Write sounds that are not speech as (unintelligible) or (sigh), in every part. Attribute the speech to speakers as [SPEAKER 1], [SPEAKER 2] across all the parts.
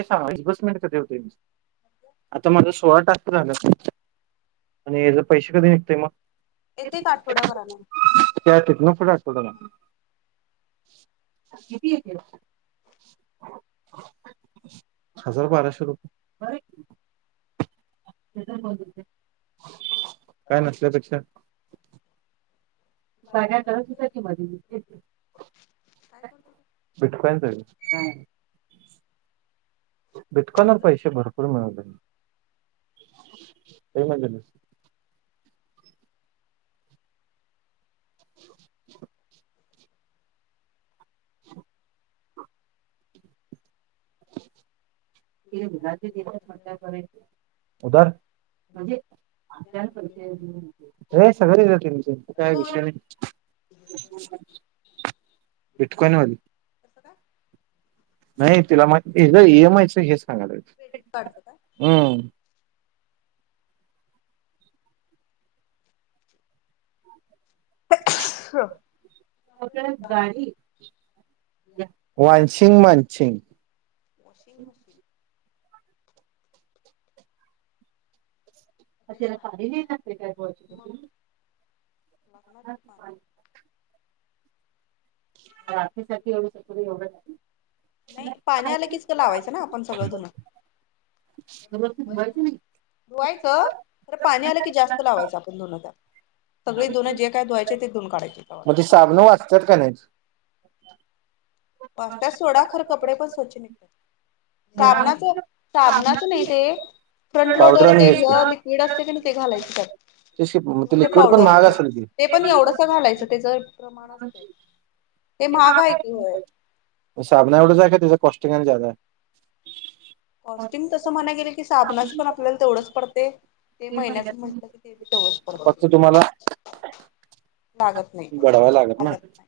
[SPEAKER 1] सांग (unintelligible) कधी होते आता माझा सोळा टास्क झालेत. आणि याचे पैसे कधी निघतय मग?
[SPEAKER 2] येते का आठवड्या भराण?
[SPEAKER 1] त्या (unintelligible) (inaudible) हजार बाराशे रुपये. काय नसल्यापेक्षा. (unintelligible) करच (unintelligible) की मधी
[SPEAKER 2] काय करतो
[SPEAKER 1] भीटकवायच. (unintelligible) पैसे भरपूर मिळवले काही म (unintelligible) (inaudible) (unintelligible) उधर म्हणजे (unintelligible) काय
[SPEAKER 2] कोण
[SPEAKER 1] विषय नाही. भिटकु हाय ना,
[SPEAKER 2] कसं काय
[SPEAKER 1] नाही तिला म ज एम आयचं हे सांगालोय.
[SPEAKER 2] काढतो काय?
[SPEAKER 1] हम्म
[SPEAKER 2] (inaudible)
[SPEAKER 1] वानसिंग, मानसिंग
[SPEAKER 2] वाॉशिंग मशीन
[SPEAKER 1] पण त्याला पाणी लय लागतय काय? वाॅशिंग
[SPEAKER 2] मग
[SPEAKER 1] मशिन
[SPEAKER 2] लागणार कि पाणी,
[SPEAKER 1] (unintelligible)
[SPEAKER 2] नाही, पाणी आलं कीच लावायचं ना, आपण सगळं धुणं,
[SPEAKER 1] तवर तर
[SPEAKER 2] धुवायचं खरं पाणी आलं की, जास्त लावायचं आपण धुण त्यात सगळी धुण जे काय धुवायचे ते धुऊन काढायचे तवा,
[SPEAKER 1] त्यात काय आणायच.
[SPEAKER 2] वाजतीया सोडा खर कपडे पण स्वच्छ निघतात. साबणाच साबणाच नाही ते, फ्रंट
[SPEAKER 1] पावडर
[SPEAKER 2] लोडर
[SPEAKER 1] आणि
[SPEAKER 2] ते ह
[SPEAKER 1] हेच
[SPEAKER 2] लिक्विड असतय की, ते घालायचे त्यात,
[SPEAKER 1] तेच की मग
[SPEAKER 2] किंवा ते
[SPEAKER 1] लिक्विड पण
[SPEAKER 2] पावडर
[SPEAKER 1] महाग असेल की
[SPEAKER 2] ते पण एवढंस घालायचं तेच प्रमाण असतय. हे महागा आहे कि व्हय,
[SPEAKER 1] साबणा एवढाच आहे का त्याच कॉस्टिंग आणि जादा हाय,
[SPEAKER 2] कॉस्ट्यूगिं तसं म्हणाय गेले की, साबणाची पण
[SPEAKER 1] आहे
[SPEAKER 2] आपल्याला तेवढंच पडतय. ते महिन्याच म्हटलं की, तेवढच
[SPEAKER 1] फक्त
[SPEAKER 2] पडतय.
[SPEAKER 1] तुम्हाला
[SPEAKER 2] लागत नाही.
[SPEAKER 1] बढवायला ना
[SPEAKER 2] लागत नाही.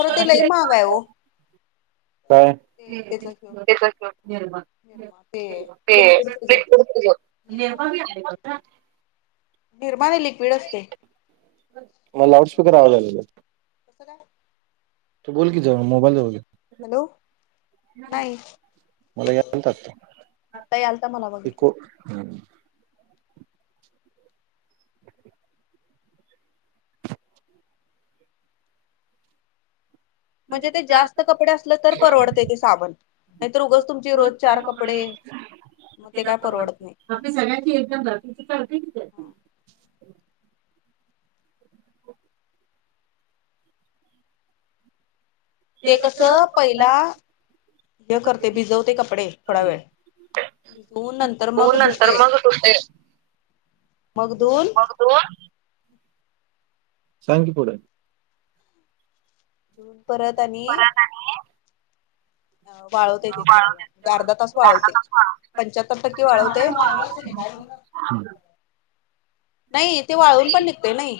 [SPEAKER 2] खर ते लई महाग हाय ओ,
[SPEAKER 1] काय
[SPEAKER 2] त्याच
[SPEAKER 1] (unintelligible) निरमा
[SPEAKER 2] ते
[SPEAKER 1] आहे.
[SPEAKER 2] लिक्विड त्याच
[SPEAKER 1] न्हवका,
[SPEAKER 2] निरमा नाही लिक्विड असते
[SPEAKER 1] म लाऊडस्पीकर आवाज अल्यागत.
[SPEAKER 2] कसं काय?
[SPEAKER 1] तू बोल कि, जवळ मोबाईल जवळ घे,
[SPEAKER 2] हॅलो नाही आता यालता मला बघितलं
[SPEAKER 1] (unintelligible)
[SPEAKER 2] म्हणजे ते जास्त कपडे असलं तर परवडतय. ते साबन नाही तर उगच तुमची रोज चार कपडे मग ते काय परवडत नाही.
[SPEAKER 1] सगळची एकदम घाल. हिची पावती किती असतीया?
[SPEAKER 2] ते कस पहिला हे करते भिजवते कपडे थोडा वेळ, धून नंतर
[SPEAKER 1] तू
[SPEAKER 2] मग
[SPEAKER 1] नंतर
[SPEAKER 2] धुतय.
[SPEAKER 1] मग तू ते
[SPEAKER 2] मग धुन
[SPEAKER 1] धुऊन सांग की पुढं.
[SPEAKER 2] परत आणि
[SPEAKER 1] परत आणि
[SPEAKER 2] वाळवतय ते थोडा वेळ
[SPEAKER 1] वाळून
[SPEAKER 2] म्हणजे अर्धा तास वाळवतय.
[SPEAKER 1] झाडातच
[SPEAKER 2] पंच्याहत्तर टक्के वाढवते
[SPEAKER 1] वाळून
[SPEAKER 2] नाही ते वाळवून पण निघतोय नाही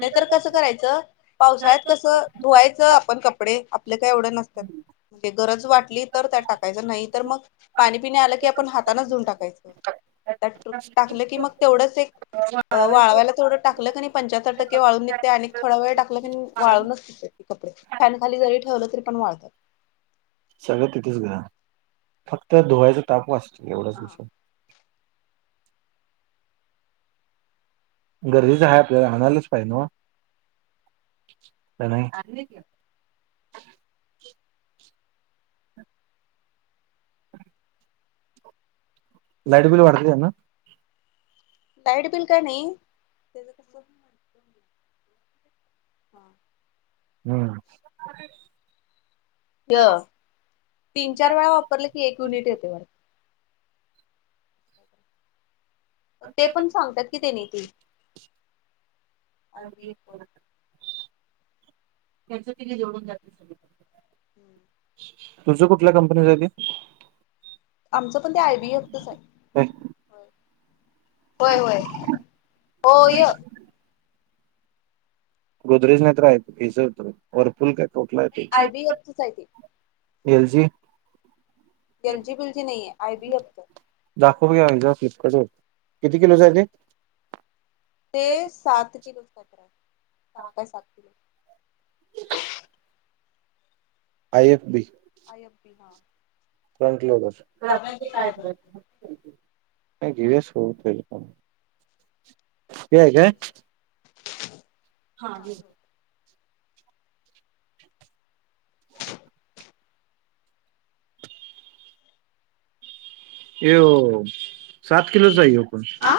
[SPEAKER 2] नाहीतर कसं करायचं पावसाळ्यात कसं धुवायचं आपण कपडे आपल काय एवढं नसतात म्हणजे गरज वाटली तर त्यात टाकायचं नाही तर मग पाणी पिणी आलं की आपण हाताने धऊन टाकायचं त्या टाकलं की मग तेवढंच एक अ वाळवायला थोडं टाकलं की पंच्याहत्रटक्के वाळून निघते आणि थोडा वेळ टाकलं की वाळूनच निघतय कपडे फॅनखाली जरी ठेवलं तरी पण वाळतात
[SPEAKER 1] सगळं तिथेच घरा फक्त धुवयच ताप वाचतोय एवढंच
[SPEAKER 2] हा
[SPEAKER 1] दिसून गरजेचं हाय आपल्याला आणायलाच पाहिजे नव काय नाही आणलय की लाईट बिल वाढतय त्यान
[SPEAKER 2] डाईट बिल काय नाही तेज कस हा
[SPEAKER 1] हम्म
[SPEAKER 2] य तीन चार वेळा वापरल की एक युनिट येतय वाढत पन ते पण सांगतात कि तेनी ती आय वि एफ वाली
[SPEAKER 1] (inaudible) तुझ कुठल्या कंपनीच हाय ते
[SPEAKER 2] आमचं पण ते आय बी एफ च हाय होय होय होय
[SPEAKER 1] गोदरेज नाही तर हेज होत बघ वरफुल काय कुठल हाय ते
[SPEAKER 2] आयबीएफचच आहे ते
[SPEAKER 1] L G
[SPEAKER 2] L G bill जी नाहीये आय बी एफ होत
[SPEAKER 1] दाखव बघुया फ्लिपकार्ट किती किलोचय ते
[SPEAKER 2] ते सात किलोच काय तर हाय सहा काय सात kilo
[SPEAKER 1] I F B
[SPEAKER 2] I F बी हा
[SPEAKER 1] (unintelligible) (unintelligible) ते काय हा (inaudible) त्यो सात किलोचा हाय ह्यो पण आ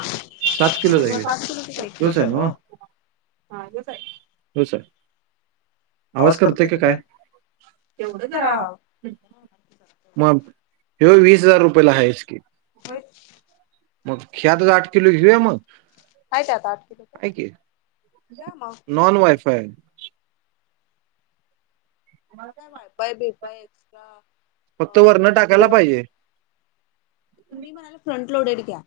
[SPEAKER 1] सात किलो
[SPEAKER 2] मग
[SPEAKER 1] हाय
[SPEAKER 2] सात
[SPEAKER 1] की
[SPEAKER 2] किलोचच आहे
[SPEAKER 1] ह्योच हाय नव हा
[SPEAKER 2] की.
[SPEAKER 1] ह्योच हाय आवाज कट तोय का काय तेवढं जरा हम मग हयो वीस हजार रुपयला आहेच कि
[SPEAKER 2] होयच
[SPEAKER 1] मग ह्यातल आठ किलो घेऊया मग
[SPEAKER 2] आहे ते आता आठ किलोच
[SPEAKER 1] हाय की
[SPEAKER 2] घ्या मग
[SPEAKER 1] नॉन वायफाय
[SPEAKER 2] मला काय वायफाय बीफाय एक्स्ट्रा
[SPEAKER 1] फक्त वरनं टाकायला
[SPEAKER 2] (inaudible)
[SPEAKER 1] पाहिजे
[SPEAKER 2] तुम्ही म्हणाला फ्रंट लोडेड घ्या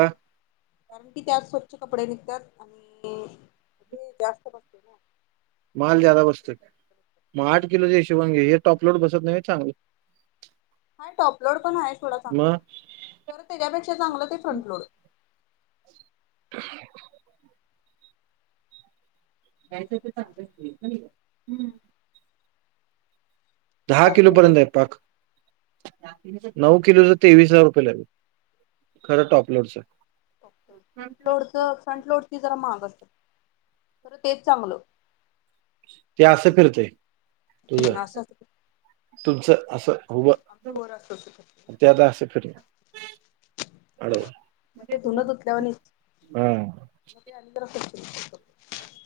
[SPEAKER 2] का कारण की त्यात स्वच्छ कपडे निघतात आणि हे जास्त बसतय ना
[SPEAKER 1] माल ज्यादा बसतोय मग आठ किलोच्या हिशोबान घे हे टॉपलोट बसत नाही चांगलं
[SPEAKER 2] हा टॉपलोड पण आहे थोडं चांगलं
[SPEAKER 1] मग
[SPEAKER 2] खरं त्याच्यापेक्षा चांगलं ते फ्रंट लोड
[SPEAKER 1] यायचं तर चांगच नाही दहा किलो पर्यंत आहे पाक नऊ किलोच तेवीस हजार रुपये ला हाय खरं टॉपलोडच.
[SPEAKER 2] फ्रंट लोडच फ्रंट लोडची जरा महाग असते, तर तेच चांगलं.
[SPEAKER 1] ते असं फिरतय तुझ.
[SPEAKER 2] असं असत
[SPEAKER 1] तुमचं असं, हवं
[SPEAKER 2] आमचं वर असत असं
[SPEAKER 1] ते आता असं फिरतय. हॅलो.
[SPEAKER 2] मग ते
[SPEAKER 1] हा.
[SPEAKER 2] म ते अंदर (unintelligible)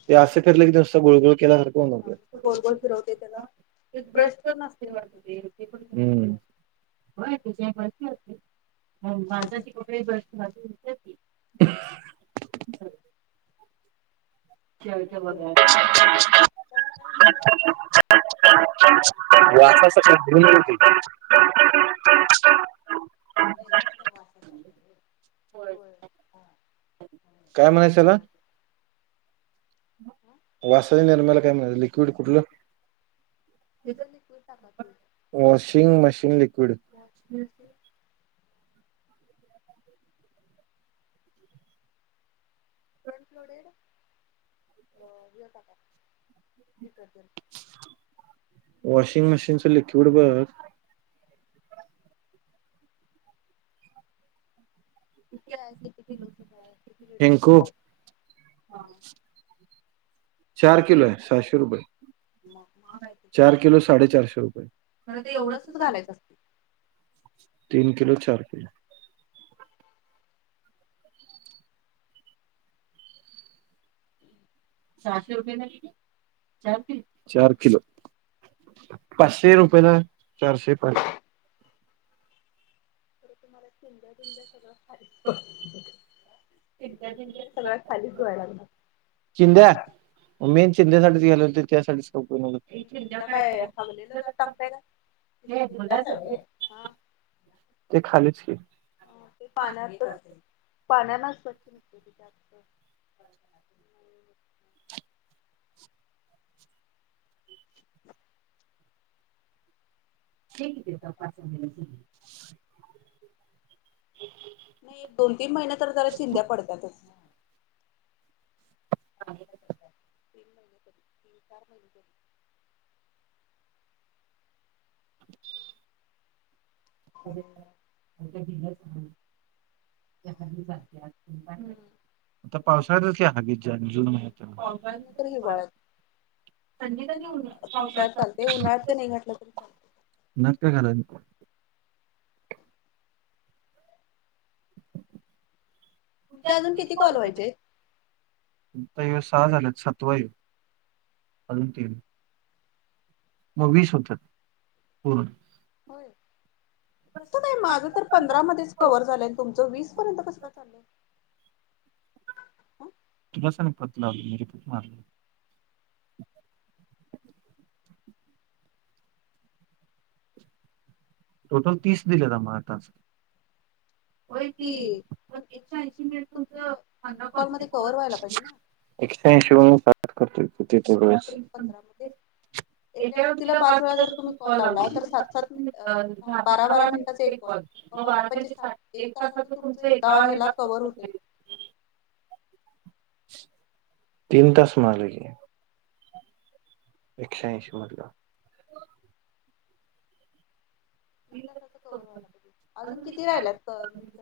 [SPEAKER 1] ते असे फिरले की, जास्त गोळ गळ केला.
[SPEAKER 2] हा गोल-गोल फिरवते, त्याला ब्रश प नसते वाटत ते. पण घ्या
[SPEAKER 1] होय त्या बसते, माणसाची कपडे बसते. ह (unintelligible) केव के बघा (unintelligible) वा (unintelligible) काय म्हणायचं त्याला
[SPEAKER 2] (unintelligible) हा
[SPEAKER 1] वासाच्या निर्म्याला काय म्हनतात, लिक्विड कुठलं.
[SPEAKER 2] त्याचं लिक्विड टाका की
[SPEAKER 1] washing machine liquid.
[SPEAKER 2] Washing machine त्यात थोडे हे टाकायचं डिस्टर्जन.
[SPEAKER 1] वॉशिंग मशीनचं लिक्विड बघ.
[SPEAKER 2] किती आहे किती किलो आहे, किती लिटर
[SPEAKER 1] हेंको
[SPEAKER 2] आहे हा.
[SPEAKER 1] चार किलो आहे, सहाशे रुपये.
[SPEAKER 2] मग महाग आहे ते
[SPEAKER 1] चार किलो साडेचारशे
[SPEAKER 2] खरं
[SPEAKER 1] रुपये,
[SPEAKER 2] ते
[SPEAKER 1] एवढ.
[SPEAKER 2] एवढंसच घालायचं असते
[SPEAKER 1] तीन किलो, चार किलो. सहाशे रुपये, चार किलो. पाचशे रुपये ना, चारशे पान.
[SPEAKER 2] (unintelligible) चिंट्या-पिंड्या सगळ्या खालीच (inaudible)
[SPEAKER 1] चिंध्या मेन चिंदेसाठीच गेले होते त्यासाठीच (inaudible)
[SPEAKER 2] चिंध्या काय, हगलेलं त्यात टाकताय काय.
[SPEAKER 1] ते खालीच की.
[SPEAKER 2] ते पाण्यात पाण्यान स्वच्छ.
[SPEAKER 1] (unintelligible)
[SPEAKER 2] नाही एक-दोन-तीन महिने तर, त्या चिंद्या पडतातच. तीन
[SPEAKER 1] ह (unintelligible)
[SPEAKER 2] तीन महिने, तीन-चार महिने.
[SPEAKER 1] (unintelligible) जी
[SPEAKER 2] हम्म
[SPEAKER 1] ब (unintelligible) आता पावसाळ्यातच हगीज, जून
[SPEAKER 2] हम्म
[SPEAKER 1] महिन्यात.
[SPEAKER 2] पावसाळ्यात नाही तर हिवाळ्यात थंडीत आणि उन्हाळ्यात पावसाळ्यात चालते उन्हाळ्यात नाही घातलं तरी चालते
[SPEAKER 1] नक् काला (unintelligible)
[SPEAKER 2] ते अजून किती कॉल व्हायचे.
[SPEAKER 1] ताई हे सहा झालेत सातव आहे, अजून तीन मग वीस होत पूर्ण.
[SPEAKER 2] होय. कसं काय, माझं तर पंधरामध्येच कव्हर झालंय, तुमचं वीस पर्यंत कस का चाललंय. हं
[SPEAKER 1] (unintelligible) टोटल तीस दिलेत आम्हाला आता. होय की, पण एकशे ऐंशी मिनिट तुमच, पंधरा कॉल मध्ये
[SPEAKER 2] तरी पंधरा मध्ये एका व्यक्तीला पाच वेळा जर तुम्ही कॉल लावला तर सात सात मिनिट
[SPEAKER 1] (unintelligible) (unintelligible) बारा
[SPEAKER 2] बारा बारा मिनिटाचा
[SPEAKER 1] वाजल्यापासून एक
[SPEAKER 2] कॉल मग
[SPEAKER 1] वाजेपर्यंत बारा पंचे साठ एक
[SPEAKER 2] तासाच
[SPEAKER 1] तासाचा
[SPEAKER 2] तुमचं
[SPEAKER 1] तुमचा आहे का
[SPEAKER 2] एका ह्याला कव्हर होतय
[SPEAKER 1] तीन तास माग घे. एकशेऐंशी मधल.
[SPEAKER 2] तीन तासाच कव्हवर व्हायला अजून किती राहिलात त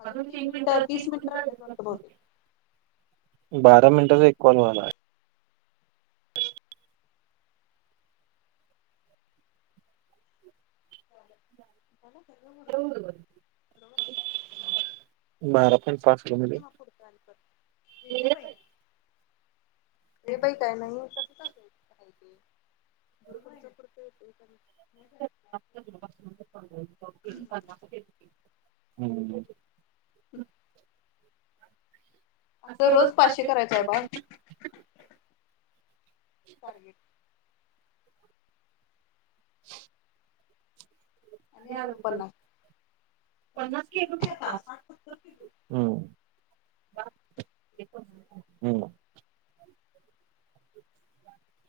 [SPEAKER 2] अजून तीन मिनट तीस मिनट राहिलेत वाटते बहुतेक
[SPEAKER 1] बारा मिनिटांचा एक कॉल व्हायलाय.
[SPEAKER 2] (unintelligible) बरोबर
[SPEAKER 1] बारा पण पाच गुनूले
[SPEAKER 2] हे बाई हे बाई काय नाही होउ शकत. बर तुमच्या पुरत येतंय का नाही.
[SPEAKER 1] (unintelligible)
[SPEAKER 2] (unintelligible) आमचं रोज पाचशे करायचा आहे बाळ. टारगेट.
[SPEAKER 1] (unintelligible)
[SPEAKER 2] आणि आलं बघ पन्नास
[SPEAKER 1] पन्नास चे एकूण आहेत टास्क हम्म (unintelligible) हम्म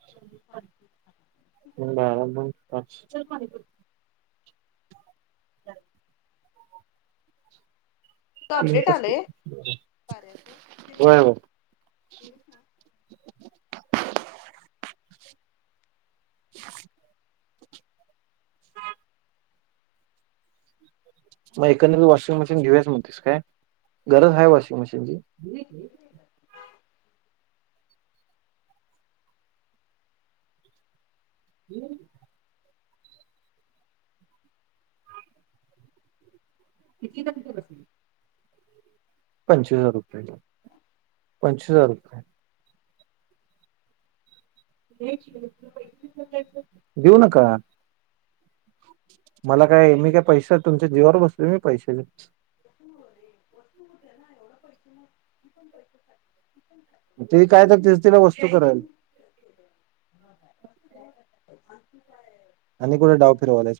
[SPEAKER 1] (unintelligible) झाल
[SPEAKER 2] तुज अपडेट आलंय. कार्याचं
[SPEAKER 1] होय होय मग एकंदरीत वॉशिंग मशीन घेऊयाच म्हणतीस काय गरज हाय वॉशिंग मशीनची. हम्म पंचवीस हजार रुपये. पंचवीस हजार देऊ नका. मला काय मी काय पैशासाठी तुमच्या जीवावर बसलो मी पैशाच
[SPEAKER 2] (unintelligible)
[SPEAKER 1] त्यांनी काय तर त्याचं तिला वस्तू करल.
[SPEAKER 2] (unintelligible)
[SPEAKER 1] आणि कुठ डाव फिरवलाईस.